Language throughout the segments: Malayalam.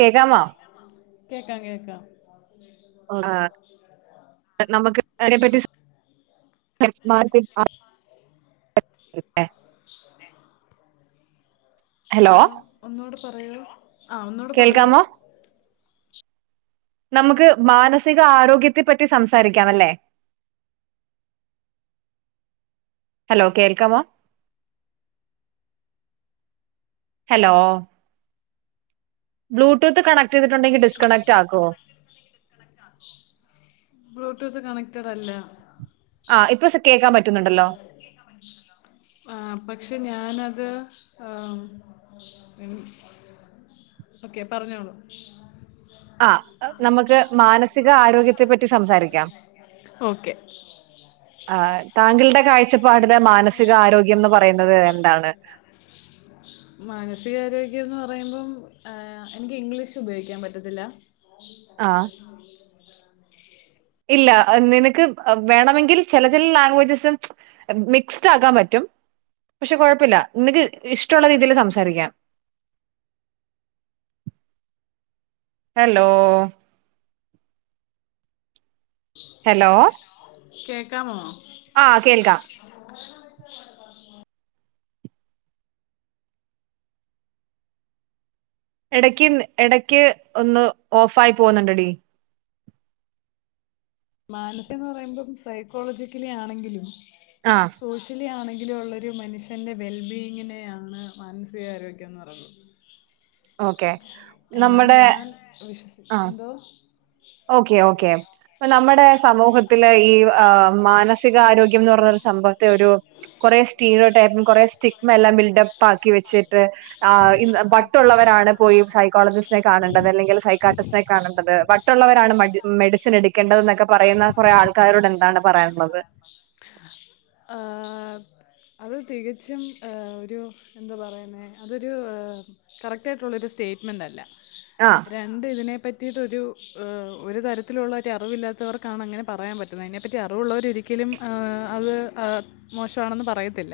കേക്കാമോ കേക്കാം കേക്കാം ആ നമുക്ക് അവരെ പറ്റി സം മാറിപ്പോയി മാ റി ഹലോ ആഹ ഒന്നുടെ പറയൂ ആ ഒന്നൂടെ പറയൂ കേൾക്കാമോ നമുക്ക് മാനസിക ആരോഗ്യത്തെ പറ്റി സംസാരിക്കാംല്ലേ ഹലോ കേൾക്കമോ? ഹലോ? ബ്ലൂടൂത്ത് കണക്ട് ചെയ്തിട്ടുണ്ടെിൽ ഡിസ്കണക്റ്റ് ആകോ. ബ്ലൂടൂത്ത് കണക്റ്റഡ് അല്ല. ആ് ഇപ്പെം കേൾക്കാൻ പറ്റുന്നുണ്ടല്ലോ? പക്ഷെ ഞാനത് ആ ഓക്കെ പറഞ്ഞോളൂ. ആ നമുക്ക് മാനസിക ആരോഗ്യത്തെ പറ്റി സംസാരിക്കാം ഓക്കെ ആ താങ്കളുടെ കാഴ്ചപ്പാടില് മാനസിക ആരോഗ്യംന്ന് പറയുന്നത് എന്താണ്. [inaudible] മാനസികാരോഗ്യംന്ന് പറയുമ്പം എനിക്ക് ഇംഗ്ലീഷ് ഉപയോഗിക്കാൻ പറ്റത്തില്ല. ആഹ് ഇല്ല നിനക്ക് വേണമെങ്കിൽ ചില ചിലതിൽ ലാംഗ്വേജസും മിക്സ്ഡ് ആകാൻ പറ്റും. പക്ഷെ കൊഴപ്പില്ല നിനക്ക് ഇഷ്ടമുള്ള രീതിൽ സംസാരിക്കാം. ഹലോ? ഉ [inaudible] ഹലോ? കേക്കമോ? ആ കേൾക്കാം. [inaudible] ഇടക്ക് ഇടയ്ക്ക് ഒന്ന് ഓഫ് ആയി പോകുന്നുണ്ടടി. മാനസികം എന്ന് പറയുമ്പം സൈക്കോളജിക്കലി ആണെങ്കിലും ആ സോ ലി ആണെങ്കിലും ഉള്ളൊരു മനുഷൃന്റെ വെൽബീയിങ്ങിനെയാണ് മാനസികാരോഗ്യം എന്ന് പറയുന്നത്. ഓക്കെ എന്നാണ് നമ്മുടെ ഞാൻ വിശ്വസി ആ എന്തോ? Okay okay. നമ്മടെ സമൂഹത്തില ഈ ആ മാനസിക ആരോഗ്യംന്ന് പറ്ഞ്ഞ ഒരു സംഭവത്തെ ഒരു. കൊറെ സ്റ്റീലോ ടാപ്പും കൊറെ സ്റ്റിഗ്മ എല്ലാം ബിൽഡപ്പ് ആക്കി വെച്ചിട്ട്. ആഹ് ഇ അത് വട്ടുള്ളവരാണ് പോയി സൈക്കോളജിസ്റ്റിനെ കാണേണ്ടത് അല്ലെങ്കിൽ സൈക്കാർട്ടിസ്റ്റിനെ കാണേണ്ടത് ബ ട്ടുള്ളവരാണ് മെഡിസിൻ എടുക്കേണ്ടത് എന്നൊക്കെ പറയുന്ന കുറെ ആൾക്കാരോട് എന്താണ് പറയാനുള്ളത്? ആഹ്. അത് തികച്ചും ഒരു എന്താ പറയുന്നേ അതൊരു. കറക്റ്റ് ആയിട്ടുള്ള ഒരു സ്റ്റേറ്റ്മെന്റ്ല്ല. ആഹ്. രണ്ട് ഇതിനെ പ്പറ്റിയിട്ട് ഒരു ഒരു തരത്തിലുള്ള ഒരറിവില്ലാത്തവർക്കാണ് അങ്ങനെ പറയാൻ പറ്റ അതിനെപ്പറ്റി അറിവുള്ളവർ ഒരിക്കലും ആ അത് ആ മോശമാണെന്ന് പറയത്തില്ല.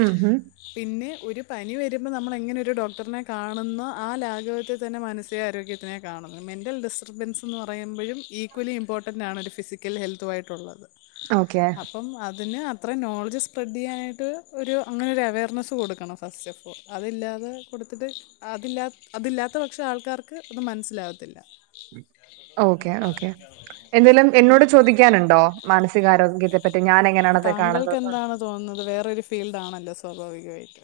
മ് ഹു. പിന്നെ ഒരു പനി വരുമ്പം നമ്മൾ എങ്ങനെ ഒരു ഡോക്ടറ്നെ കാണുന്നു ആ ലാഘവത്തെ തന്നെ മാനസീകാരോഗ്യ നെ കാണുന്നു മെൻ്റൽ ഡിസ്റ്റർബൻസ് എന്ന് പറയുമ്പഴും ഈക്വലി ഇമ്പോർട്ടൻറ് ആണ് ഒരു ഫിസിക്കൽ ഹെൽത്തുയിട്ടുള്ളത്. ഓക്കെ അപ്പം അതിന് അത്ര നോളജ് സ്പ്രെഡ് ചെയ്യാനായിട്ട്. ഒരു അങ്ങനെ ഒരു അവെയർനെസ്സ് കൊടുക്കണം ഫസ്റ്റ് ഓഫ് ഓൾ അതില്ലാതെ കൊടുത്തിട്ട് അതില്ലാ അതില്ലാത്ത പക്ഷേ ആൾക്കാർക്ക് അത് മനസ്സിലാകത്തില്ല. [inaudible] ഓക്കേ ഓക്കേ എന്തേലും എന്നോട് ചോദിക്കാന്ണ്ടോ? മാനസികാരോഗ്യത്തെ. പറ്റെ ഞാന എങ്ങനെയാണത് താങ്കൾക്ക് കാണുന്നത്. എന്താണ് തോന്നുന്നത് വേറൊരു ഫീൽഡ് ആണല്ലോ സ്വാഭാവികായിട്ട്.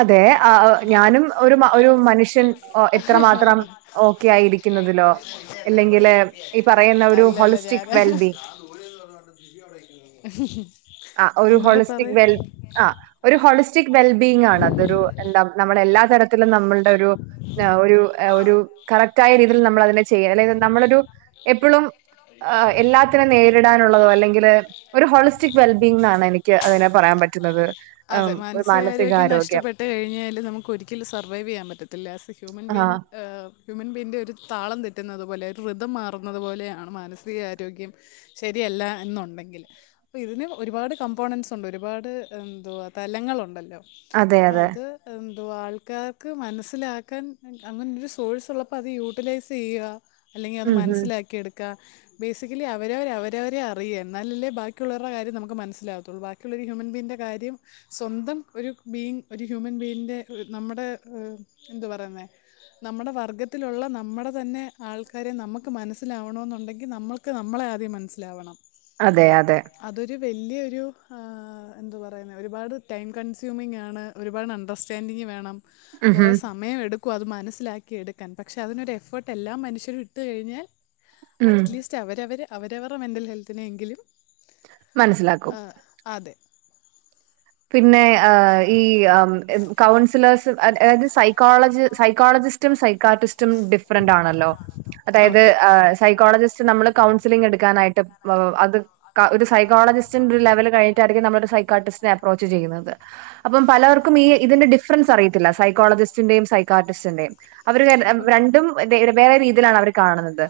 അതെ ആ ഞാനും ഒരു മ ഒരു മനുഷ്യൻ ഒ എത്ര മാത്രം. ഓക്കെ ആയിരിക്കുന്നതിലോ അല്ലെങ്കില് ഈ പറയുന്ന ഒരു ഹോളിസ്റ്റിക് വെൽബീങ്. ആഹ് ഒരു ഒന്നുടെ ഹോളിസ്റ്റിക് പറയ്? വെൽ ആഹ് ഒരു ഹോളിസ്റ്റിക് വെൽബീയിങ് ആണ് അതൊരു എന്താ നമ്മള എല്ലാ തരത്തിലും നമ്മള്ടെ ഒരു. ആഹ് ഒരു എ ഒരു കറക്റ്റായ രീതിയിൽ നമ്മൾ അതിനെ ചെയ്യാ അല്ലെ [unintelligible] നമ്മളൊരു എപ്പളും. അയ്യോ. എല്ലാത്തിനും നേരിടാനുള്ളതോ അല്ലെങ്കിൽ ഒരു ഹോളിസ്റ്റിക് വെൽബീയിങ് ആണ് എനിക്ക് അതിനെ പറയാൻ പറ്റുന്നത്. അതെ ഏഹ് ഒരു മാനസികാരോഗ്യം നഷ് ഷ്ടപ്പെട്ട് കഴിഞ്ഞാൽ നമുക്ക് ഒരിക്കലും സർവൈവ് ചെയ്യാൻ പറ്റത്തില്ല as a human being ah a human ബീയിൻ്ന്റെ ഒരു താളം തെറ്റുന്നത് പോലെ ഒരു റിതം മാറുന്നത് പോലെയാണ് മാനസികാരോഗ്യം ശ രിയല്ല എന്നുണ്ടെങ്കിൽ. ഇപ്പ ഇതിന് ഒരുപാട് കമ്പോണൻസ് ഉണ്ട് ഒരുപാട് എന്തുവാ തലങ്ങളുണ്ടല്ലോ അതെ അപ്പം അതെ. അത്. എന്തോ ആൾക്കാര്ക്ക് മനസ്സിലാക്കാൻ അങ്ങനെരു സോഴ്സ് ഉള്ളപ്പോ അത് യൂട്ടിലൈസ് ചെയ്യുക. അല്ലെങ്കിൽ അത് ഉം ഉം. മനസ്സിലാക്കിയെട്ക്ക ബേസിക്കലി അവരവർ അവർ. വരവരെ അറിയ്ക എന്നാല് അല്ലെ ബാക്കിയുള്ളോര്ടെ കാര്യം നമുക്ക് മനസ്സിലാവത്തുള്ളൂ ബാക്കിയുള്ളോരു ഹ്യൂമൻബീന്റെ കാര്യം. സ്വന്തം ഒരു ബീങ് ഒരു ഹ്യൂമൻ ബീയിന്റെ നമ്മുടെ എന്താ പറയുന്നേ. നമ്മടെ വർഗത്തിലുള്ള നമ്മടെ തന്നെ ആൾക്കാരെ നമുക്ക് മനസ്സിലാവണോന്നുണ്ടെങ്കിൽ നമ്മൾക്ക്. ക്ക് നമ്മളെ ആദ്യം മനസ്സിലാവണം. അതെ അതെ. അതൊരു വലൃയൊരു ആ എന്തു പറയ്ന്നേ ഒരുപാട് ടൈം കൺസ്യൂമിംഗാണ്. ഒരുപാട് അണ്ടർസ്റ്റാൻഡിങ്ങ് വേണം ഉം കൊറെ ഉം. സമയം എടു അത് മനസ്സിലാക്കി എടുക്കാൻ പക്ഷെ അതിനൊ എഫേർട്ട് എല്ലാ മനുഷ്യരും ഇട്ട് കഴിഞ്ഞാൽ ഉം. അറ്റ്ലീസ്റ്റ് അവരവര് അവരവറെ മെന്റൽ ഹെൽത്തിനെങ്കിലും മനസ്സിലാക്കും. ആ അതെ പിന്നെ ആഹ് ഈ ആഹ് കൗൺസിലേഴ്സ് അതത് സൈക്കോളജി സൈക്കോളജിസ് സൈക്രാട്ടിസ്റ്റും ഡിഫ്റെന്റ് ആണല്ലോ അതായത് ഓക്കെ സൈക്കോളജിസ് പക്ഷെ നമ്മള് കൗൺസലിങ്ങ് എടുക്കാനായിട്ട് അത് ഒരു സൈക്കോളജിസ്റ്റ്ന്റെ ഒരു ലെവൽ കഴി നമ്മളൊരു സൈക്രട്ടിസ്റ്റിനെ അപ്പ്രോച്ച് ചെയ്യുന്നത് അപ്പം പലർക്കും ഈ ഇതിന്റെ ഡിസ് ഡിഫ്രൻസ് അറയത്തില്ല സൈക്കോളജിറ്റിന്റെയും സൈ ക്രാട്ടിസ്റ്റിന്റെയും അവര് ര രണ്ടും വേറെവേറെ രീതിയിലാണ് അവർ കാണുന്നത്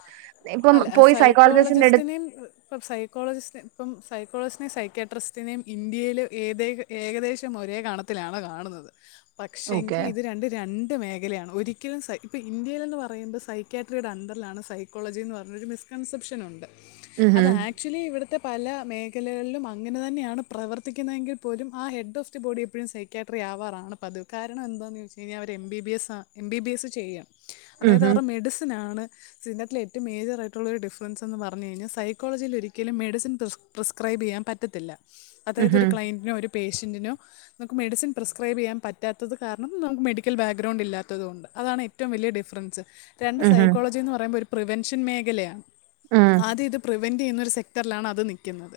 ഇപ്പം അല്ല പോയി സൈക്കോളജിസ്റ്റിന്റെ അടു [unintelligible] ഇപ്പം സൈക്കോളജിസ്റ്റി ഇപ്പം സൈക്കോളജിസ്റ്റിനെയും സൈക്ക്യാട്രിസ്റ്റിനെയും ഇന്ത്യയിൽ ഏതേ ഏകദേശം ഒരേ കാണത്തിലാണ് കാണുന്നത് ഓക്കെ പക്ഷെങ്കി ഇത് രണ്ടു രണ്ടു മേ ഖലയാണ് ഒരിക്കലു ഇപ്പ ഇന്ത്യേൽ പറയുംപോ സൈക്ക്യാട്രിയുടെ അണ്ടറിലാണ് സൈക്കോളജി എന്ന് പറഞ്ഞ മിസ് കൺസെപ്ഷൻണ്ട് അത് ഉഹും, ആ ആക്ച്വലി ഇവിടുത്തെ പല മേഖലകളിലും അങ്ങനെതന്നെയാണ് പ്രവർത്തിക്കുന്നതെങ്കി പോലും ആ ഹെഡ് ഓഫ് ദി ബോഡി എപ്പഴും സൈ ക്യാട്ടറി ആവാറാണ് പതിവ് കാരണ എന്തോന്ന് വെച്ചു കഴിഞ്ഞാ അവര് എം ബി ബി എസ് ആ എം ബി ബി എസ് ചെയ്യാ അതായത് ഉഹും, അവര് മെഡിസിനാണ് ഇതിന്റത്തിൽ ഏറ്റവും മേജറായിട്ടുള്ള ഒരു ഡിഫ്രൻസ് എന്ന് പറഞ്ഞ് കഴിഞ്ഞാൽ സക്കോളജിയിലൊരിക്കലും മെഡിസിൻ പ്രിസ് പ്രിസ്ക്രൈബ് ചെയ്യാൻ പറ്റത്തില്ല അതായത് ഒരു ഉഹും, ക്ലൈന്റിന് ഒരു പേഷ്യന്റിനോ നമുക്ക് മെഡിസിൻ പ്രിസ്ക്രൈബ് ചെയ്യൻ പറ്റാത്തത് കാരണം നമുക്ക് മെഡിക്കൽ ബാക്ക്ഗ്രൗണ്ട് ഇല്ലാത്ത ത്തതുകൊണ്ട് അതാണ് ഏറ്റവും വലിയ ഡിഫ്രൻസ് രണ്ട് ഉഹും, സൈക്കോളജിന്ന് പറയുമ്പോ ഒരു പ്രിവെൻഷൻ മേഖലയാണ് ഉം, ആദ്യം ഇത് പ്രിവെന്റ് ചെയ്യുന്ന ഒരു സെക്ടറിലാണ് അത് നിൽക്കുന്നത്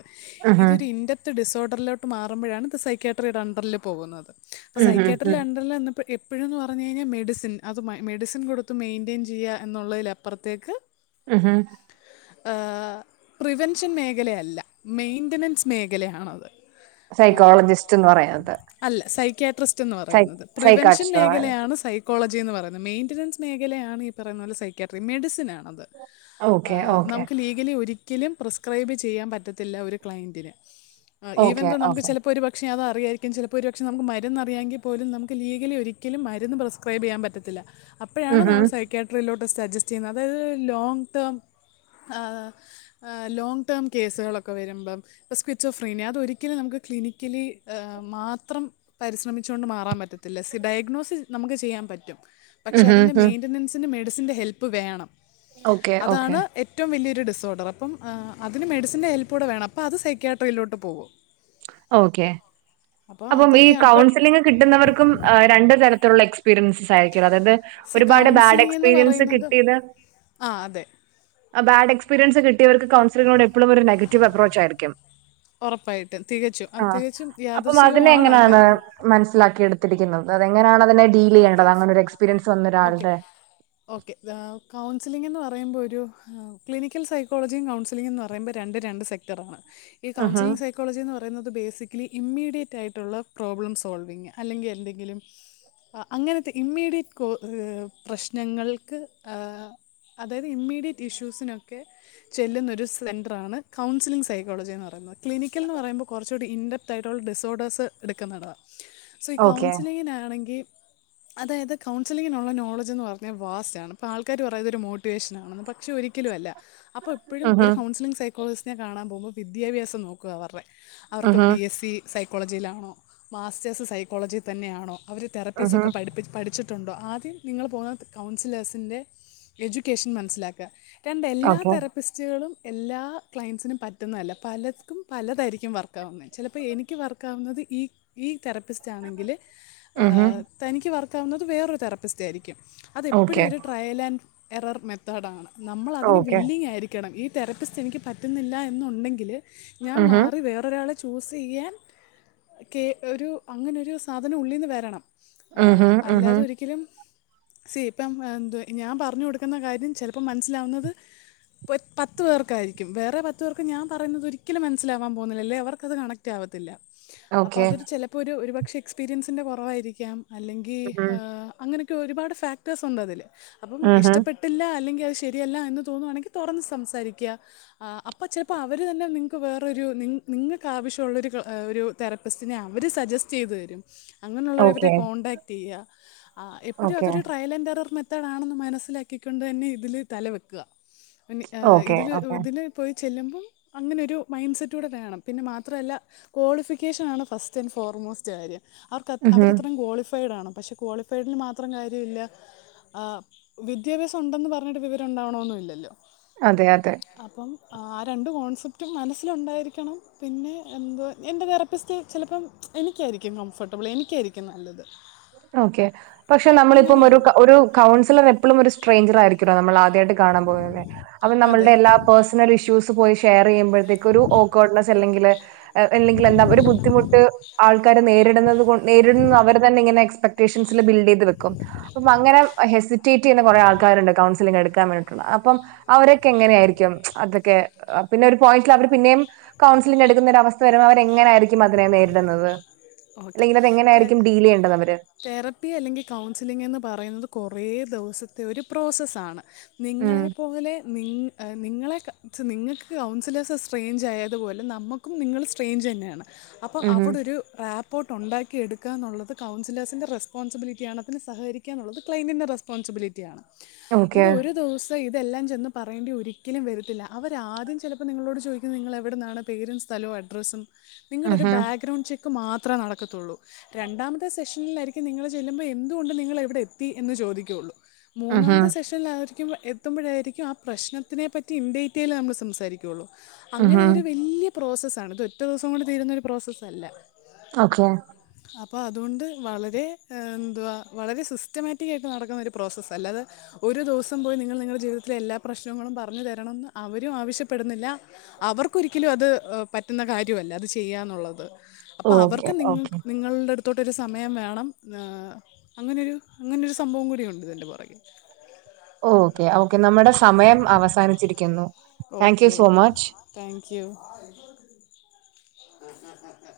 ഉഹും, ഇതൊരു ഇ ത് ഡിസോർഡറിലോട്ട് മാറുമ്പോഴാണ് ഇത് സൈക്യാട്രീയുടെ അണ്ടറിൽ പോകുന്നത് അ ഉഹും, സൈക്യാട്രീലെ ഉഹും, അണ്ടറിൽ നിന്ന് എപ്പയുന്ന് പറഞ്ഞു കഴിഞ്ഞ മെ മെഡിസിൻ അത് മെഡിസിൻ കൊടുത്ത് മെയ്ന്റെയ്ൻ ചെയ്യ എന്നുള്ളതിലപ്പുറത്തേക്ക് ഡിസ് ഹ് ഹ് ആ പ്രിവെൻഷൻ മേഖലയല്ല മെയിന്റനൻസ് മേഖലയാണത് സൈക്കോളജിസ്റ്റ്ന്ന് പറയുന്നത് അല്ല സൈക്ക്യാട്രിസ്റ്റ് എന്ന് പറയുന്നത് പ്രിവെൻഷൻ സൈക്കാട്രിസ്റ്റ് എന്ന് പറയുന്നത് മേഖലയാണ് സ കോളജിന്ന് പറയുന്നത് മെയിന്റനൻസ് മേഖലയാണ് ഈ പറയുന്ന പോലെ സൈക്കാട്രി മെഡിസിൻ ആണത് ഓക്കെ ആഹ് ഓക്കെ നമുക്ക് ലീഗലി ഒരു ലും പ്രിസ്ക്രൈബ് ചെയ്യാൻ പറ്റത്തില്ല ഒരു ക്ലൈന്റിന് ആ ഓക്കെ ഈവന്റ് നമുക്ക് ഓക്കെ ചിലപ്പോൾ ഒരു വ പക്ഷേ അത് അിറിയായിരിക്കും ചിലപ്പോ ഒരു പക്ഷെ നമുക്ക് മരുന്ന് അറിയാങ്കി പോലും നമുക്ക് ലീഗലി ഒരിക്കലും മരുന്ന് പ്രിസ്‌ സ്ക്രൈബ് ചെയ്യാൻ പറ്റത്തില്ല അപ്പോഴാണ് നമ്മൾ ഉഹും, സൈക്ക്യാട്രിയിലോട്ട് സ്റ്റജസ്റ് ചെയ്യുന്നത് അതായത് ലോങ്ങ് ടേം ആഹ് അഹ് ലോങ്ങ് ടേം കേസുകളൊക്കെ വരുമ്പം ഇ സ്വിച്ച് ഓഫ് പ്രൈനി അതൊരിക്കലു നമുക്ക് ക്ലിനിക്കലി മാത്രം പരിശ്രമിച്ചോണ്ട് മാറാൻ പറ്റത്തില്ല സി ഡയഗ്നോസിസ് നമുക്ക് ചെയ്യാൻ പറ്റും പക്ഷെ ഉഹും, അതിന്റെ ഉഹും. മെയിന്റനൻസിന് മെഡിസിന്റെ ഹെല്പ്പ് വേണം ഓക്കെ ഓക്കെ അതാണ് എ എറ്റവും വലിയൊരു ഡിസോർഡർ അപ്പ അതിന് മെഡിസിൻ്റെ ഹെല്പ്പൂടെ വേണം അത് സൈക്ക്യാട്രിയിലോട്ട് പോകും ഓക്കെ അപ്പോൾ അപ്പം ഈ അതൊക്കെയാണ് ഇപ്പം കൌൺസിലിംഗ് കിട്ടുന്നവർക്കും രണ്ട് തരത്തിലുള്ള എക്സ് ക്സ്പീരിയൻസ് ആയിരിക്കൂല അതായത് സി ഒരുപാട് ബാഡ് കൗൺസിലിംഗ് എന്ന് എക്സ്പീരിയൻസ് പറയുന്നത് കിട്ടിയത് ആ അതെ ബാഡ് എക്സ്പീരിയൻസ് കിട്ടിയവർക്ക് കൗൺസിലിനോട് എപ്പോഴും ഒരു നെഗറ്റീവ് അപ്പ്രോച്ച് ആയിരിക്കും ഒറപ്പായിട്ടും തികച്ചും ആഹ് തികച്ചും അപ്പം അതിനെ യാദർശികമാണ് ആ എങ്ങനെയാണ് കഥ മനസ്സിലാക്കിയെടുത്തിരിക്കുന്നത് അതെങ്ങനെയാണ് അതിനെ ഡീൽ ചെയ്യേണ്ടത് ഓക്കെ അങ്ങനൊരു എക്സ്പീരിയൻസ് ഓക്കെ വന്നൊരാളുടെ ഓക്കെ താ കൗൺസിലിങ്ന്ന് പറയുമ്പ ഒരു ക്ലിനിക്കൽ സൈക്കോളജിയും കൗസിലിംങുന്ന് പറയുമ്പ രണ്ട് രണ്ട് സെക് [unintelligible] ഈ കൗൺസിലിങ് സെ കോളജ് ഇന്ന് പറയുന്നത് ബേയ്സിക്കലി ഇമ്മീഡിയറ്റ് ആയിട്ടുള്ള പ്രോബ്ലം സോൾവിങ് അല്ലെങ്കി എന്തെങ്കിലും. അങ്ങനത്തെ ഇമ്മീഡിയറ്റ് കോ ഹ് പ്രശ്നങ്ങൾക്ക് ഏഹ് അതായത് ഇമ്മീഡിയറ്റ് ഇഷ്യൂസിനൊക്കെ ചെല്ലുന്നൊരു സെന്റ്രാണ് കൗൺസിലിംഗ് സൈക്കോളജി ഇന്ന് പറയുന്നത്. ക്ലിനിക്കൽന്നു പറയുമ്പൊ കൊറച്ചുകൂടി ഇൻ്ഡർ തൈറോൾ ഡിസോഡേഴ്സ് ഇട്ക്കുന്നതാ സി ഓക്കെ കൗൺസിലിങ്ങിനാണെങ്കി അതായത് കൗൺസിലിങ്ങിനുള്ള നോളജ് ഇന്ന് പറഞ്ഞാ വാസ്റ്റാണ്. അപ്പ ആൾക്കാർ പറയുന്നത് ഒരു മോട്ടിവേഷനാണെന്ന് പക്ഷെ ഒരി രിക്കലു അല്ല. അപ്പൊ എപ്പഴും ഒരു കൗൺസിലിംഗ് സൈക്കോളജ്സ്റ്റിനെ കാണാൻ പോകുമ്പൊ വിദ്യഭ്യാസം നോക്ക്വ പറ്ഞ്ഞെ അവർക്ക് ഓക്കെ ബി എസ് സി സൈക്കോളജിയിലാണൊ, മാസ്റ്റേഴ്സ് സൈക്കോളജിയി തന്നെ ആണോ അവര് പീസ് ഒക്കെ പഠിപ്പിച്ച് പഠിച്ചിട്ടുണ്ടൊ. ആദ്യം നിങ്ങൾ പോണ കൗൺസ് ലേഴ്സിൻ്റെ എജ്യൂക്കേഷൻ മനസ്സിലാക്ക. ദെൻ എല്ലാ ഓക്കെ ഓക്കെ തരത് ഇസ്റ്റുകളും എല്ലാ ക്ലൈൻറ്സിനും പറ്റുന്നതല്ല. പലർക്കും പലതായിരിക്കും വർക്കാവുന്നെ ചെലപ്പ എനിക്ക് വർക്കാവുന്നത് ഈ ഈ തെറപ്പിസ്റ്റ് ആണെങ്കില് ആ തനിക്ക് വർക്കാവുന്നത് വേറൊരു തെറാപ്പിസ്റ്റ് ആയിരിക്കും. അതെപ്പെഴും ഓക്കെ ഒര് ട്രയല് എലാൻ എറർ മെത്തേഡാണ്. നമ്മൾ അതിന് ഓക്കെ വില്ലിങ്ങായി. ക്കണം. ഈ തെരപ്പിസ്റ്റ് എനിക്ക് പറ്റുന്നില്ല എന്നുണ്ടെങ്കില് ഞാൻ മാറി വേറൊരാളെ ചൂസ് ചെയ്യാൻ കേ ഒരു അങ്ങനൊരു സാധനം ഉള്ളീന്ന് വരണം. അ അല്ലാതെ ഒരിക്കലും സീ ഇപ്പം എന്ത്വ. ഞാൻ പറഞ്ഞു കൊടുക്ക്ന്ന കാര്യം ചെലപ്പം മൻസ്സിലാവുന്നത്. ഇ പത്തു പേർക്കായിരിക്കും. വേറെ പത്തു പേർക്ക് ഞാൻ പറയുന്നത് ഒരിക്കലും മനസ്സിലാവാൻ പോന്നില്ല. അല്ലെ അവർക്കത് കണക് റ്റാവത്തില്ല. അപ്പൊ ഓക്കെ അതൊരു ചെലപ്പൊ ഒരു ഒരുപക്ഷെ എക്സ്പീരിയൻസിന്റെ കൊറവായിരിക്കാം. അല്ലെങ്കി ആ അങ്ങനെയൊക്കെ ഒരുപാട് ഫാക്ടേഴ്സ് ഉണ്ട് അതില്. അപ്പം ഇഷ്ടപ്പെട്ട് ട്ടില്ല അല്ലെങ്കി അത് ശരിയല്ല എന്ന് തോന്ന്വാണെങ്കി തൊറന്ന് സംസാരിക്ക. അപ്പൊ ചെലപ്പൊ അവര് തന്നെ നിങ് ക്ക് വേറൊരു നി നിങ്ങക്ക് ആവശ്യള്ളൊരു ഒരു തെറപ്പിസ്റ്റിനെ അവര് സജസ്റ്റ് ചെയ്തു തരും. അങ്ങനെയുള്ളവരെ ഓക്കെ കോടാക്ട് ചെയ്യ. എപ്പഴും ഓക്കെ അതൊരു ട്രയലന്ററർ മെ ത്തെടാണെന്ന് മനസ്സിലാക്കിക്കൊണ്ട് തന്നെ ഇതില് തല വെക്ക. പി ഇതില് ഇതില് പോയി ചെല്ലുമ്പം അങ്ങനൊരു മൈൻഡ് സെറ്റ് കൂടെ വേണം. പിന്നെ മാത്രല്ല ക്വാളിഫിക്കേഷൻ ആണ് ഫസ്റ്റ് അന്റ് ഫോർമോസ്റ്റാര്യം. അർക്ക് അവര് അത്ര ക്വാളിഫൈഡ് ആണ്. പക്ഷെ ക്വാളിഫൈഡ്ല് മാത്രം കാര്യല്ല. ആഹ് വിദ്യാഭ്യാസം ഉണ്ടെന്ന് പറഞ്ഞിട്ട് വിവരം ഉണ്ടാവണോന്നും ഇല്ലല്ലോ. അതെ അതെ. അപ്പം ആ രണ്ട് കോൺസെപ്റ്റും മനസ്സിലുണ്ടായിരിക്കണം. പിന്നെ എന്തൊ എൻ്റെ തെറപ്പിസ്റ്റ് ചെലപ്പം എനിക്കായിരിക്കും കംഫോർട്ടബിൾ എനിക്കായിരിക്കും നല്ലത്. ഓക്കെ. പക്ഷെ അ- നമ്മളിപ്പം ഒരു അങ്ങനെയുണ്ട് ഒരു കൗൺസിലർ എപ്പളും ഒരു സ്ട്രയ്ഞ്ചർ ആയിരിക് ക്കിട നമ്മളാദ്യായിട്ട് കാണാൻ പോകല്ലെ. അപ്പൊ നമ്മൾടെ അതെ എല്ലാ പേഴ്സണൽ ഇഷ്യൂസ് പോയി ഷെയർ ചെയ്യുമ്പഴ്ത്തേക്കു. ഒരു ഓക്ക്‌വെട്നെസ് അല്ലെങ്കില് ഇല്ലെങ്കില് എന്താ ഒരു ബുദ്ധിമുട്ട് ആൾക്കാര് നേരിടുന്നത് നേരിടുന്ന അവർ തന്നെ ഇങ്ങനെ ട്ടീഷ്യംസില് ബിൽഡെയ്ത് വെക്കും. അപ്പൊ അങ്ങനെ ഹെസിറ്റേയ്റ്റ് ചെയുന്ന ആൾക്കാര്ണ്ട് കൗൺസിലിങ്ങില് എടുക്കാൻ വേണ്ടിട്ടുള്ള. അപ്പം അവരൊക്കെ എങ്ങനെ ആയിരിക്കും. അതൊക്കെ അപ പിന്നെ ഒരു പോയിന്റില് അവര് പിന്നെയും കൗൺസിലിങ് എടുക്കുന്ന ഒര അവസ്ഥ വരുമ്പം അവര് എങ്ങനായിരിക ക്ക്യ് മാത്രമേ നേരിട്ന്നത്. അല്ലെങ്കില് ഓക്കെ അതെങ്ങനെആയിരിക്കും ഡീല് ചെയ്യേണ്ടത് അവര് തെറപ്പി അല്ലെങ്കിൽ കൗൺസിലിംഗ എന്ന് പറയുന്നത് കുറേ ദിവസത്തെ ഒരു പ്രോസസ്സണ് ഉം. നിങ്ങളെ പോലെ നിങ്ങ നിങ്ങളെ നിങ്ങൾക്ക് കൗൺസിലേഴ്സ് സ്ട്രെയിഞ്ച് ആയതുപോലെ നമുക്കും നിങ്ങള് സ്ട്രെയിഞ്ച് തന്നെയാണ് അപ്പൊ അവിടൊരു റാപ്പോർട്ട് ഉണ്ടാക്കി എടുക്കുകന്നുള്ളത് കൗൺസിലേഴ്സിൻന്റെറെസ്പോൺസിബിലിറ്റിയാണതിന് അതില് സഹകരിക്കുക ന്നു ള്ളത് ക്ലെന്റിന്റെ റെസ്പോൺസിബിലിറ്റി ആണ് ഇത് ഒരു ദിവസ ത്തെ ഇതെല്ലാം ചെന്ന് പറയേണ്ടി ഒരിക്കലും വരത്തില്ല അവർ ആദ്യം ചിലപ്പോൾ നിങ്ങളോട് ചോദിക്കുന്നത് നിങ്ങളൾ എവിടുന്നാണ് പേരും സ്ഥലോം അഡ്രെസ ഡ്രസും നിങ്ങളുടെ ഒരു ബാക്ക്ഗ്രൗണ്ട് ചെക്ക് മാത്രമേ നടക്കത്തുള്ളൂ രണ്ടാമത്തെ സെഷനിലായിരിക്കും നിങ്ങള്ൾ ചെല്ലുമ്പോൾ എന്തുകൊണ്ട് നിങ്ങളിവടെ എത്തി എന്ന് ചോദിക്കുള്ളൂ മൂന്നാമത്തെ സെഷ ൽ എത്തുമ്പോഴായിരിക്കും ആ പ്രശ്നത്തിനെപ്പറ്റി ഇൻ ഡീറ്റെയിൽ നമ്മൾ സംസാരിക്കയുള്ളൂ അങ്ങനെ ഇതൊരു വലിയ പ്രോസസ്സാണ് ഇത് ഒറ്റ ദിവസം കൊണ്ട് തീരുന്നൊരു പ്രോസസ്സല്ല ഓക്കെ അപ്പ അതോണ്ട് വളരെ എന്തുവാ വളരെ സിസ്റ്റമാറ്റിക്ക ആയിട്ട് നടക്കുന്നൊ ഒരു പ്രോസസ്സസ് അല്ലാതെ ഒരു ദിവസം പോയി നിങ്ങൾ നിങ്ങളുടെ ജീവിതത്തിലെ എല്ലാ പ്രശ്നങ്ങളും പറഞ്ഞു തരണംന്ന് അവരും ആവശ്യപ്പെടുന്നില്ല അവർക്കൊരിക്കലും അത് പറ്റുന്ന കാര്യ- ല്ല അത് ചെയ്യാന്നുള്ളത് അപ്പൊ അവർക്ക് നിങ്ങ നിങ്ങളുടെടു- തോട്ടൊരു സമയം വേണം അങ്ങനെയൊരു അങ്ങനൊരു സംഭവം കൂടിയുണ്ട് ഇതിൻ്റെ പുറകെല് ഓക്കെ ഓക്കെ നമ്മുടെ സമയം അവസാനിച്ചിരിക്കുന്നു thank you okay so much thank you ah ah